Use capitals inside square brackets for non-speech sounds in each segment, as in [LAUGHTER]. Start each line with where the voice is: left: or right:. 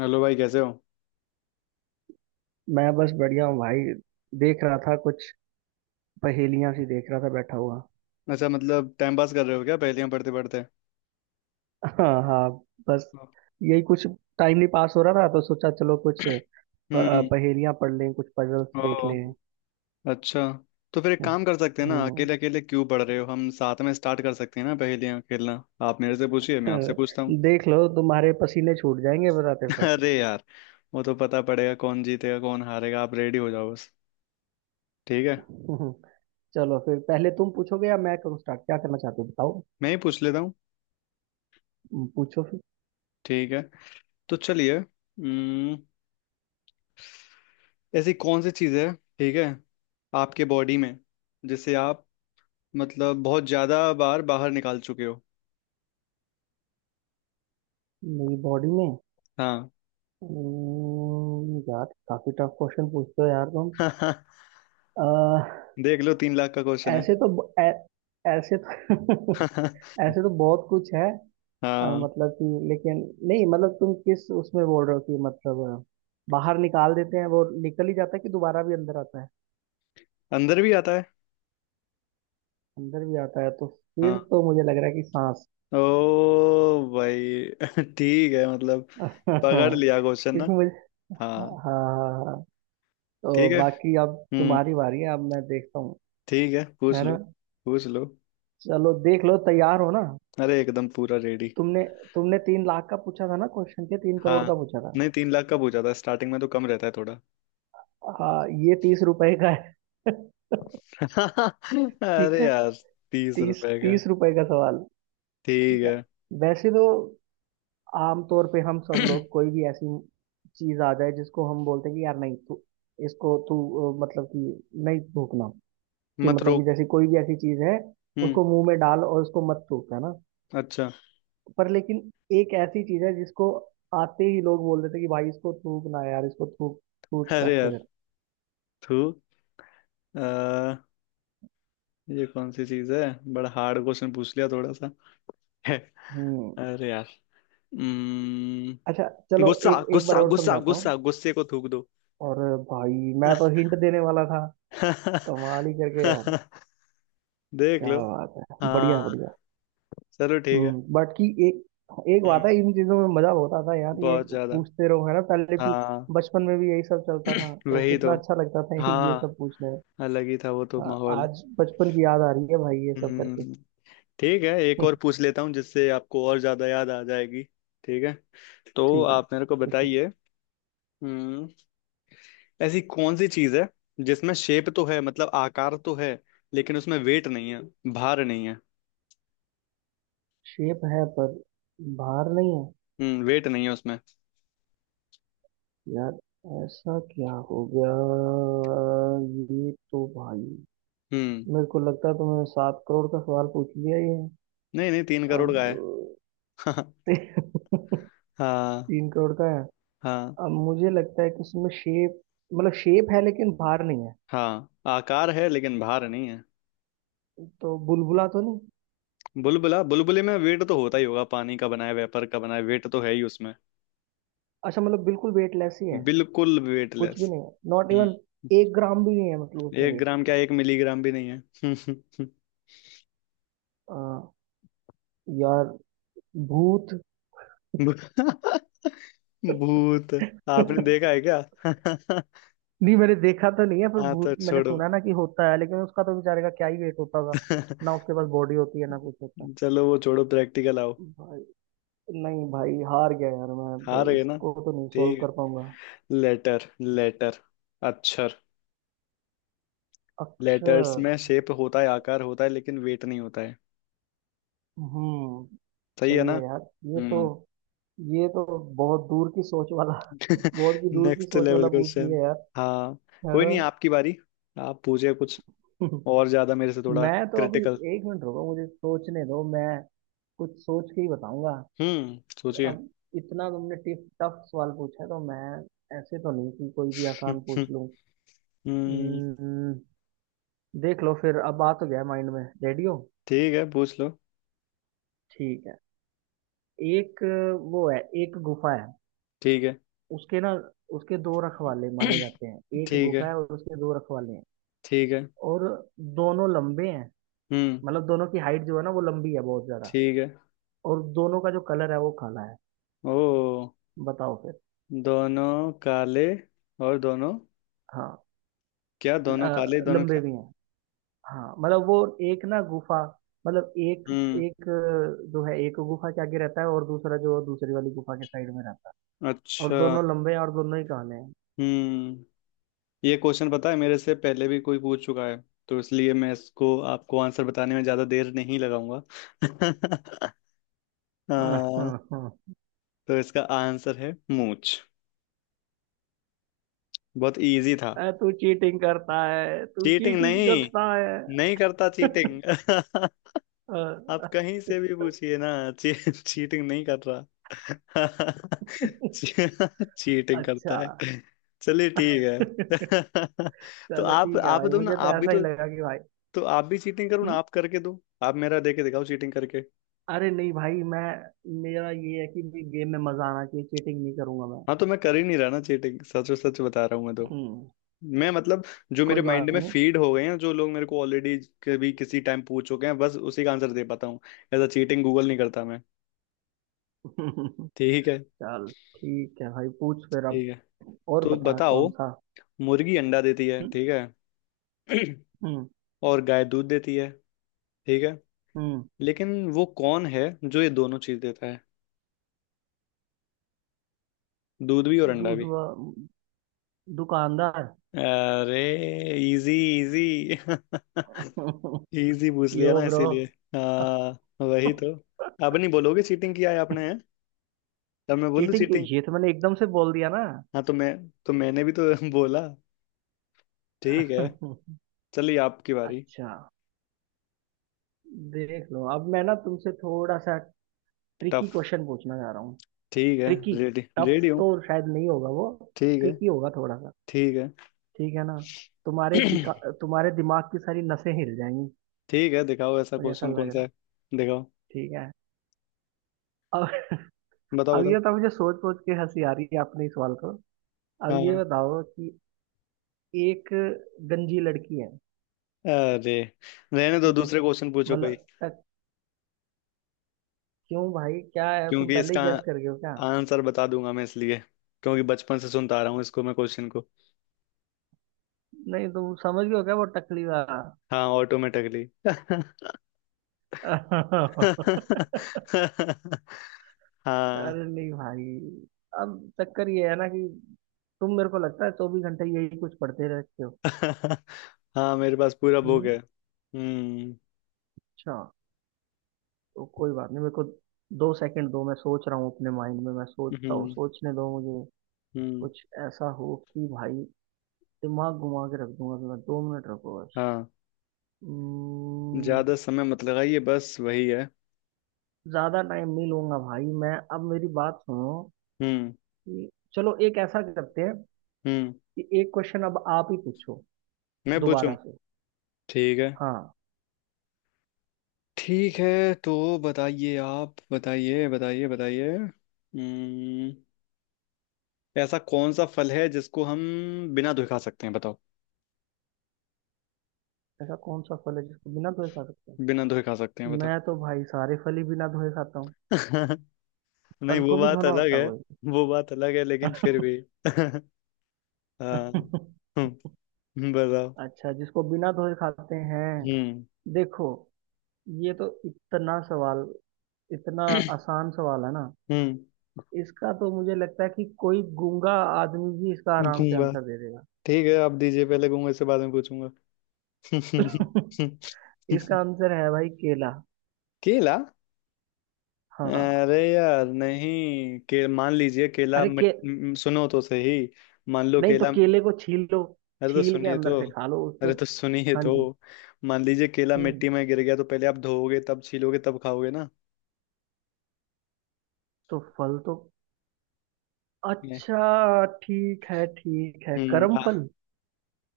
left: Hello भाई, कैसे हो।
right: मैं बस बढ़िया हूँ भाई। देख रहा था कुछ, पहेलियां सी देख रहा था बैठा हुआ।
left: अच्छा, मतलब टाइम पास कर रहे हो क्या पहेलियां पढ़ते पढ़ते।
right: हाँ हाँ। बस यही कुछ। टाइम नहीं पास हो रहा था तो सोचा चलो कुछ
left: हम्म।
right: पहेलियां पढ़ लें, कुछ पजल्स
left: ओ,
right: देख लें।
left: अच्छा। तो फिर एक काम कर सकते हैं ना,
right: हम्म।
left: अकेले अकेले क्यों पढ़ रहे हो, हम साथ में स्टार्ट कर सकते हैं ना पहेलियां खेलना। आप मेरे से पूछिए,
right: अ,
left: मैं आपसे पूछता हूँ।
right: देख लो तुम्हारे पसीने छूट जाएंगे बताते
left: [LAUGHS]
right: बताते।
left: अरे यार, वो तो पता पड़ेगा कौन जीतेगा कौन हारेगा, आप रेडी हो जाओ बस। ठीक है।
right: हम्म, चलो फिर, पहले तुम पूछोगे या मैं करूँ स्टार्ट, क्या करना चाहते हो बताओ।
left: मैं ही पूछ लेता हूँ।
right: पूछो फिर।
left: ठीक है तो चलिए, ऐसी कौन सी चीज़ है, ठीक है, आपके बॉडी में जिसे आप, मतलब, बहुत ज़्यादा बार बाहर निकाल चुके हो।
right: मेरी बॉडी में।
left: हाँ।
right: यार, काफी टफ क्वेश्चन पूछते हो यार तुम।
left: [LAUGHS]
right: अह,
left: देख लो, 3 लाख का क्वेश्चन है।
right: ऐसे तो ब- ऐ, ऐसे तो [LAUGHS]
left: [LAUGHS]
right: ऐसे तो बहुत कुछ है।
left: हाँ,
right: मतलब कि, लेकिन नहीं, मतलब तुम किस उसमें बोल रहे हो, कि मतलब बाहर निकाल देते हैं वो निकल ही जाता है कि दोबारा भी अंदर आता है?
left: अंदर भी आता है।
right: अंदर भी आता है तो फिर
left: हाँ।
right: तो मुझे लग रहा है कि सांस।
left: ओ भाई, [LAUGHS] ठीक है, मतलब पकड़
right: [LAUGHS]
left: लिया क्वेश्चन ना।
right: क्योंकि मुझे हाँ
left: हाँ।
right: हाँ। हाँ। हाँ,
left: ठीक
right: तो
left: है।
right: बाकी अब
left: हम्म।
right: तुम्हारी बारी है, अब मैं देखता हूँ।
left: ठीक है, पूछ
right: है
left: लो।
right: ना।
left: पूछ लो।
right: चलो देख लो तैयार हो ना।
left: अरे एकदम पूरा रेडी।
right: तुमने तुमने 3 लाख का पूछा था ना क्वेश्चन, के तीन
left: हाँ,
right: करोड़ का पूछा था।
left: नहीं 3 लाख का पूछा था, स्टार्टिंग में तो कम रहता है थोड़ा।
right: हाँ, ये 30 रुपए का है। [LAUGHS]
left: [LAUGHS]
right: ठीक
left: अरे
right: है।
left: यार, तीस
right: तीस
left: रुपए का।
right: तीस रुपए का सवाल।
left: ठीक
right: ठीक है।
left: है।
right: वैसे तो आमतौर पे हम सब लोग,
left: [CLEARS THROAT]
right: कोई भी ऐसी चीज आ जाए जिसको हम बोलते हैं कि यार नहीं, तू इसको तू मतलब कि नहीं थूकना, कि
left: मत
right: मतलब कि
left: रोक।
right: जैसे कोई भी ऐसी चीज है,
left: हम्म।
right: उसको मुंह में डाल और उसको मत थूक, है ना।
left: अच्छा।
right: पर लेकिन एक ऐसी चीज है जिसको आते ही लोग बोल देते हैं कि भाई इसको थूक ना यार, इसको थूक, थूक
left: अरे
right: रास्ते
left: यार,
right: कर।
left: थू, ये कौन सी चीज है, बड़ा हार्ड क्वेश्चन पूछ लिया थोड़ा सा। [LAUGHS]
right: हम्म।
left: अरे यार। हम्म,
right: अच्छा चलो,
left: गुस्सा
right: एक एक बार
left: गुस्सा
right: और
left: गुस्सा
right: समझाता हूँ।
left: गुस्सा गुस्से को थूक दो।
right: और भाई मैं तो हिंट देने वाला था,
left: [LAUGHS]
right: कमाल ही करके यार।
left: देख
right: क्या
left: लो।
right: बात है, बढ़िया
left: हाँ,
right: बढ़िया।
left: चलो ठीक है।
right: बाकी एक एक
left: हम्म,
right: बात है, इन चीजों में मजा होता था यार ये।
left: बहुत ज्यादा।
right: पूछते रहो है ना, पहले भी,
left: हाँ
right: बचपन में भी यही सब चलता था, तो
left: वही
right: कितना
left: तो।
right: अच्छा लगता था [LAUGHS] ये
left: हाँ
right: सब पूछने में।
left: अलग ही था वो तो
right: हाँ,
left: माहौल।
right: आज बचपन की याद आ रही है भाई ये सब करके।
left: हम्म। ठीक है, एक और
right: [LAUGHS]
left: पूछ लेता हूँ जिससे आपको और ज्यादा याद आ जाएगी। ठीक है, तो
right: ठीक है
left: आप मेरे को
right: पूछो।
left: बताइए। हम्म। ऐसी कौन सी चीज है जिसमें शेप तो है, मतलब आकार तो है, लेकिन उसमें वेट नहीं है, भार नहीं है।
right: शेप है पर बाहर नहीं है।
left: हम्म, वेट नहीं है उसमें।
right: यार, ऐसा क्या हो गया? ये तो भाई,
left: हम्म,
right: मेरे को लगता है तुमने 7 करोड़ का सवाल पूछ लिया ये।
left: नहीं नहीं 3 करोड़
right: अब
left: का है।
right: [LAUGHS]
left: [LAUGHS]
right: तीन
left: हाँ
right: करोड़ का है।
left: हाँ।
right: अब मुझे लगता है कि इसमें शेप, मतलब शेप है लेकिन भार नहीं है।
left: हाँ, आकार है लेकिन भार नहीं है।
right: तो बुलबुला तो नहीं?
left: बुलबुला, बुलबुले में वेट तो होता ही होगा, पानी का बनाया, वेपर का बनाया, वेट तो है ही उसमें।
right: अच्छा मतलब बिल्कुल वेटलेस ही है?
left: बिल्कुल
right: कुछ भी
left: वेटलेस।
right: नहीं है, नॉट
left: हम्म।
right: इवन 1 ग्राम भी नहीं है मतलब उसमें
left: एक
right: वेट।
left: ग्राम क्या, 1 मिलीग्राम भी नहीं है। [LAUGHS]
right: यार, भूत।
left: भू- [LAUGHS] भूत, आपने
right: [LAUGHS]
left: देखा है क्या। [LAUGHS]
right: नहीं, मैंने देखा तो नहीं है पर
left: हाँ तो
right: भूत मैंने
left: छोड़ो।
right: सुना ना कि होता है, लेकिन उसका तो बेचारे का क्या ही वेट होता होगा। ना
left: [LAUGHS]
right: उसके पास बॉडी होती है, ना कुछ होता
left: चलो वो छोड़ो, प्रैक्टिकल आओ।
right: है भाई। नहीं भाई, हार गया यार मैं तो,
left: हार गए ना।
right: इसको तो नहीं सॉल्व
left: ठीक
right: कर
left: है।
right: पाऊंगा।
left: लेटर लेटर अक्षर। लेटर्स
right: अक्षर।
left: में शेप होता है, आकार होता है, लेकिन वेट नहीं होता है।
right: हम्म
left: सही है
right: सही
left: ना।
right: है यार। ये तो
left: हम्म।
right: ये तो बहुत दूर की सोच वाला। [LAUGHS]
left: [LAUGHS]
right: बहुत की दूर की
left: नेक्स्ट
right: सोच
left: लेवल
right: वाला पूछ
left: क्वेश्चन।
right: लिया यार।
left: हाँ,
right: है
left: कोई
right: ना।
left: नहीं आपकी बारी, आप पूछिए कुछ
right: [LAUGHS]
left: और ज्यादा मेरे से, थोड़ा
right: मैं तो अभी
left: क्रिटिकल।
right: एक मिनट रुको मुझे सोचने दो, मैं कुछ सोच के ही बताऊंगा।
left: हम्म, सोचिए।
right: अब इतना तुमने टिफ टफ सवाल पूछा है तो मैं ऐसे तो नहीं कि कोई भी आसान पूछ
left: [LAUGHS]
right: लूं।
left: हम्म।
right: हम्म, देख लो फिर, अब आ तो गया माइंड में, रेडियो।
left: ठीक है, पूछ लो।
right: ठीक है। एक वो है, एक गुफा है।
left: ठीक है।
right: उसके ना उसके दो रखवाले माने
left: [CLEARS THROAT]
right: जाते हैं, एक
left: ठीक है।
right: गुफा है और उसके दो रखवाले हैं।
left: ठीक है।
right: और दोनों लंबे हैं,
left: हम्म।
right: मतलब दोनों की हाइट जो है ना वो लंबी है बहुत ज्यादा।
left: ठीक है।
right: और दोनों का जो कलर है वो काला है।
left: ओ,
right: बताओ फिर।
left: दोनों काले, और दोनों
right: हाँ।
left: क्या,
right: ल-
left: दोनों काले
right: अ,
left: दोनों
right: लंबे
left: क्या।
right: भी हैं। हाँ मतलब वो, एक ना गुफा, मतलब एक,
left: हम्म।
right: एक जो है एक गुफा के आगे रहता है और दूसरा जो दूसरी वाली गुफा के साइड में रहता है। और
left: अच्छा।
right: दोनों लंबे हैं और दोनों ही काले हैं।
left: हम्म। ये क्वेश्चन पता है मेरे से पहले भी कोई पूछ चुका है, तो इसलिए मैं इसको आपको आंसर बताने में ज्यादा देर नहीं लगाऊंगा। [LAUGHS] आ,
right: [LAUGHS]
left: तो इसका आंसर है मूंछ। बहुत इजी था।
right: तू चीटिंग करता है, तू
left: चीटिंग
right: चीटिंग
left: नहीं,
right: करता है।
left: नहीं करता चीटिंग। [LAUGHS]
right: अ,
left: आप कहीं से भी पूछिए ना। चीटिंग नहीं कर रहा। [LAUGHS] ची, चीटिंग
right: अच्छा।
left: करता है। चलिए ठीक है।
right: [LAUGHS]
left: [LAUGHS] तो
right: चलो
left: आप
right: ठीक है
left: आप
right: भाई,
left: दो ना,
right: मुझे
left: आप
right: तो
left: भी
right: ऐसा ही
left: तो।
right: लगा कि भाई।
left: तो आप भी चीटिंग करो ना,
right: हम्म,
left: आप करके दो, आप मेरा देके दिखाओ चीटिंग करके।
right: अरे नहीं भाई, मैं, मेरा ये है कि गेम में मजा आना चाहिए, चीटिंग नहीं करूंगा मैं।
left: हाँ तो मैं कर ही नहीं रहा ना चीटिंग, सच सच बता रहा हूँ मैं तो।
right: हम्म
left: मैं मतलब, जो
right: कोई
left: मेरे
right: बात
left: माइंड में
right: नहीं।
left: फीड हो गए हैं, जो लोग मेरे को ऑलरेडी कभी किसी टाइम पूछ चुके हैं, बस उसी का आंसर दे पाता हूँ। ऐसा चीटिंग गूगल नहीं करता मैं।
right: [LAUGHS] चल
left: ठीक है।
right: ठीक है भाई, पूछ फिर अब
left: ठीक है,
right: और
left: तो
right: बता
left: बताओ,
right: कौन सा।
left: मुर्गी अंडा देती है,
right: हम्म।
left: ठीक है।
right: हम्म।
left: [CLEARS THROAT] और गाय दूध देती है, ठीक है।
right: हम्म।
left: लेकिन वो कौन है जो ये दोनों चीज देता है, दूध भी और अंडा
right: दूध
left: भी।
right: वा- दुकानदार।
left: अरे इजी, इजी,
right: [LAUGHS]
left: इजी। [LAUGHS] पूछ लिया
right: यो
left: ना
right: ब्रो।
left: इसीलिए। हाँ वही तो। अब नहीं बोलोगे चीटिंग किया है आपने, हैं? तब मैं बोल दूं
right: चीटिंग क्यों,
left: चीटिंग।
right: ये तो मैंने एकदम से बोल दिया ना।
left: हाँ तो मैं, तो मैंने भी तो [LAUGHS] बोला। ठीक है।
right: [LAUGHS]
left: चलिए आपकी बारी।
right: अच्छा, देख लो अब मैं ना तुमसे थोड़ा सा ट्रिकी
left: टफ।
right: क्वेश्चन पूछना चाह रहा हूँ।
left: ठीक है,
right: ट्रिकी।
left: रेडी
right: टफ
left: रेडी हूँ।
right: तो शायद नहीं होगा वो,
left: ठीक है।
right: ट्रिकी होगा थोड़ा सा,
left: ठीक है।
right: ठीक है ना। तुम्हारे दिका
left: [CLEARS THROAT]
right: तुम्हारे दिमाग की सारी नसें हिल जाएंगी,
left: ठीक है, दिखाओ ऐसा
right: मुझे ऐसा
left: क्वेश्चन
right: लग
left: कौन
right: रहा
left: सा
right: है।
left: है। दिखाओ।
right: ठीक है। [LAUGHS] अब
left: बताओ
right: अब
left: बताओ।
right: ये तो मुझे सोच सोच के हंसी आ रही है अपने इस सवाल को। अब ये
left: हाँ,
right: बताओ कि एक गंजी लड़की है।
left: अरे रहने दो,
right: ठीक है।
left: दूसरे क्वेश्चन पूछो कोई।
right: मतलब क्यों भाई, क्या है, तुम
left: क्योंकि
right: पहले ही
left: इसका
right: गैस कर गए हो क्या?
left: आंसर बता दूंगा मैं इसलिए, क्योंकि बचपन से सुनता आ रहा हूँ इसको मैं, क्वेश्चन को।
right: नहीं, तुम समझ गए हो क्या वो टकली वाला?
left: हाँ, ऑटोमेटिकली। [LAUGHS]
right: [LAUGHS]
left: हाँ।
right: अरे नहीं भाई। अब चक्कर ये है ना कि तुम, मेरे को लगता है 24 घंटे यही कुछ पढ़ते रहते हो।
left: [LAUGHS] हाँ मेरे पास पूरा बुक
right: हम्म।
left: है। हम्म।
right: अच्छा तो कोई बात नहीं। मेरे को 2 सेकंड दो, मैं सोच रहा हूँ अपने माइंड में, मैं सोचता हूँ,
left: हम्म।
right: सोचने दो मुझे।
left: हम्म।
right: कुछ ऐसा हो कि भाई दिमाग घुमा के रख दूंगा, तो मैं 2 मिनट रखो बस।
left: हाँ
right: हम्म,
left: ज्यादा समय मत लगाइए, बस वही है।
right: ज्यादा टाइम नहीं लूंगा भाई मैं। अब मेरी बात सुनो
left: हम्म।
right: कि चलो एक ऐसा करते हैं
left: हम्म।
right: कि एक क्वेश्चन अब आप ही पूछो
left: मैं पूछूं।
right: दोबारा से।
left: ठीक है।
right: हाँ।
left: ठीक है, तो बताइए, आप बताइए बताइए बताइए। ऐसा कौन सा फल है जिसको हम बिना धोए खा सकते हैं, बताओ।
right: ऐसा कौन सा फल है जिसको बिना धोए खा सकते
left: बिना धोए खा सकते हैं,
right: हैं?
left: बताओ।
right: मैं तो भाई सारे फल ही बिना धोए खाता हूँ।
left: [LAUGHS] नहीं
right: फल
left: वो
right: को भी
left: बात
right: धोना
left: अलग
right: होता
left: है।
right: है?
left: वो बात अलग है लेकिन फिर भी। [LAUGHS] हाँ।
right: कोई।
left: बताओ।
right: [LAUGHS] अच्छा, जिसको बिना धोए खाते हैं?
left: हम्म।
right: देखो, ये तो इतना सवाल इतना
left: [CLEARS THROAT]
right: आसान सवाल है ना,
left: हम्म।
right: इसका तो मुझे लगता है कि कोई गूंगा आदमी भी इसका आराम से
left: गूंगा।
right: आंसर दे देगा।
left: ठीक है, आप दीजिए, पहले गूंगा, इससे बाद में पूछूंगा।
right: [LAUGHS]
left: [LAUGHS]
right: इसका आंसर है भाई, केला।
left: केला।
right: हाँ।
left: अरे यार नहीं, के मान लीजिए केला
right: अरे के
left: सुनो तो सही, मान लो
right: नहीं तो
left: केला।
right: केले को छील लो,
left: अरे तो
right: छील के
left: सुनिए
right: अंदर
left: तो।
right: से खा लो उसको।
left: अरे तो सुनिए
right: हाँ
left: तो।
right: जी।
left: मान लीजिए केला
right: हम्म
left: मिट्टी में गिर गया, तो पहले आप धोओगे, तब छीलोगे, तब खाओगे ना।
right: तो फल तो,
left: ये,
right: अच्छा ठीक है, ठीक है
left: हम्म
right: कर्म
left: आ,
right: फल।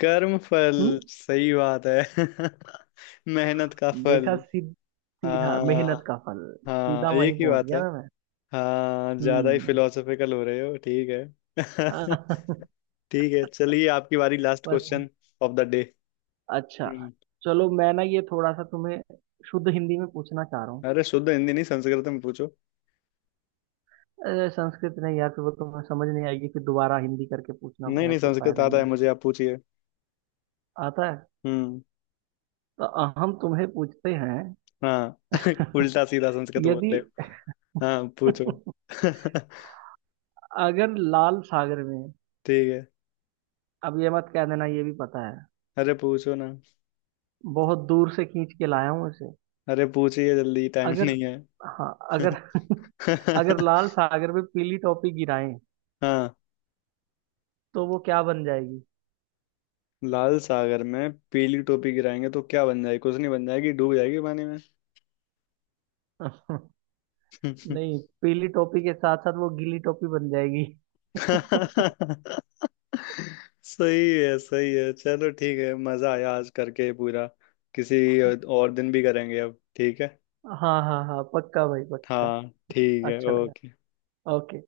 left: कर्म फल,
right: हम्म
left: सही बात है। [LAUGHS] मेहनत का फल।
right: देखा, सीधा मेहनत
left: हाँ।
right: का फल।
left: हाँ
right: सीधा
left: एक
right: वहीं
left: ही
right: पहुंच
left: बात
right: गया
left: है।
right: ना मैं।
left: हाँ ज्यादा ही
right: हम्म
left: फिलोसफिकल हो रहे हो, ठीक है। [LAUGHS]
right: [LAUGHS]
left: ठीक है, चलिए आपकी बारी, लास्ट
right: बस।
left: क्वेश्चन ऑफ द
right: अच्छा,
left: डे।
right: चलो मैं ना ये थोड़ा सा तुम्हें शुद्ध हिंदी में पूछना चाह रहा हूँ।
left: अरे शुद्ध हिंदी नहीं, संस्कृत में पूछो।
right: अरे, संस्कृत नहीं यार, फिर वो तुम्हें समझ नहीं आएगी, फिर दोबारा हिंदी करके पूछना
left: नहीं
right: पड़ेगा,
left: नहीं,
right: कोई
left: संस्कृत
right: फायदा
left: आता है
right: नहीं।
left: मुझे, आप पूछिए।
right: आता है?
left: हम्म।
right: तो हम तुम्हें पूछते हैं।
left: हाँ। [LAUGHS] उल्टा सीधा संस्कृत बोल
right: यदि
left: रहे हो। हाँ पूछो।
right: [LAUGHS]
left: [LAUGHS]
right: अगर लाल सागर में।
left: ठीक है।
right: अब ये मत कह देना ये भी पता है,
left: अरे पूछो ना।
right: बहुत दूर से खींच के लाया हूं इसे।
left: अरे पूछिए जल्दी, टाइम
right: अगर
left: नहीं है।
right: हाँ अगर [LAUGHS] अगर
left: [LAUGHS]
right: लाल सागर में पीली टोपी गिराएं,
left: हाँ,
right: तो वो क्या बन जाएगी?
left: लाल सागर में पीली टोपी गिराएंगे तो क्या बन जाएगी, कुछ नहीं बन जाएगी, डूब जाएगी पानी में।
right: [LAUGHS] नहीं,
left: [LAUGHS]
right: पीली टोपी के साथ साथ वो गीली टोपी बन जाएगी। [LAUGHS]
left: सही है, सही है, चलो ठीक है, मजा आया आज करके पूरा। किसी और दिन भी करेंगे अब, ठीक है।
right: हाँ हाँ हाँ, पक्का भाई पक्का।
left: हाँ ठीक है,
right: अच्छा लगा।
left: ओके।
right: ओके।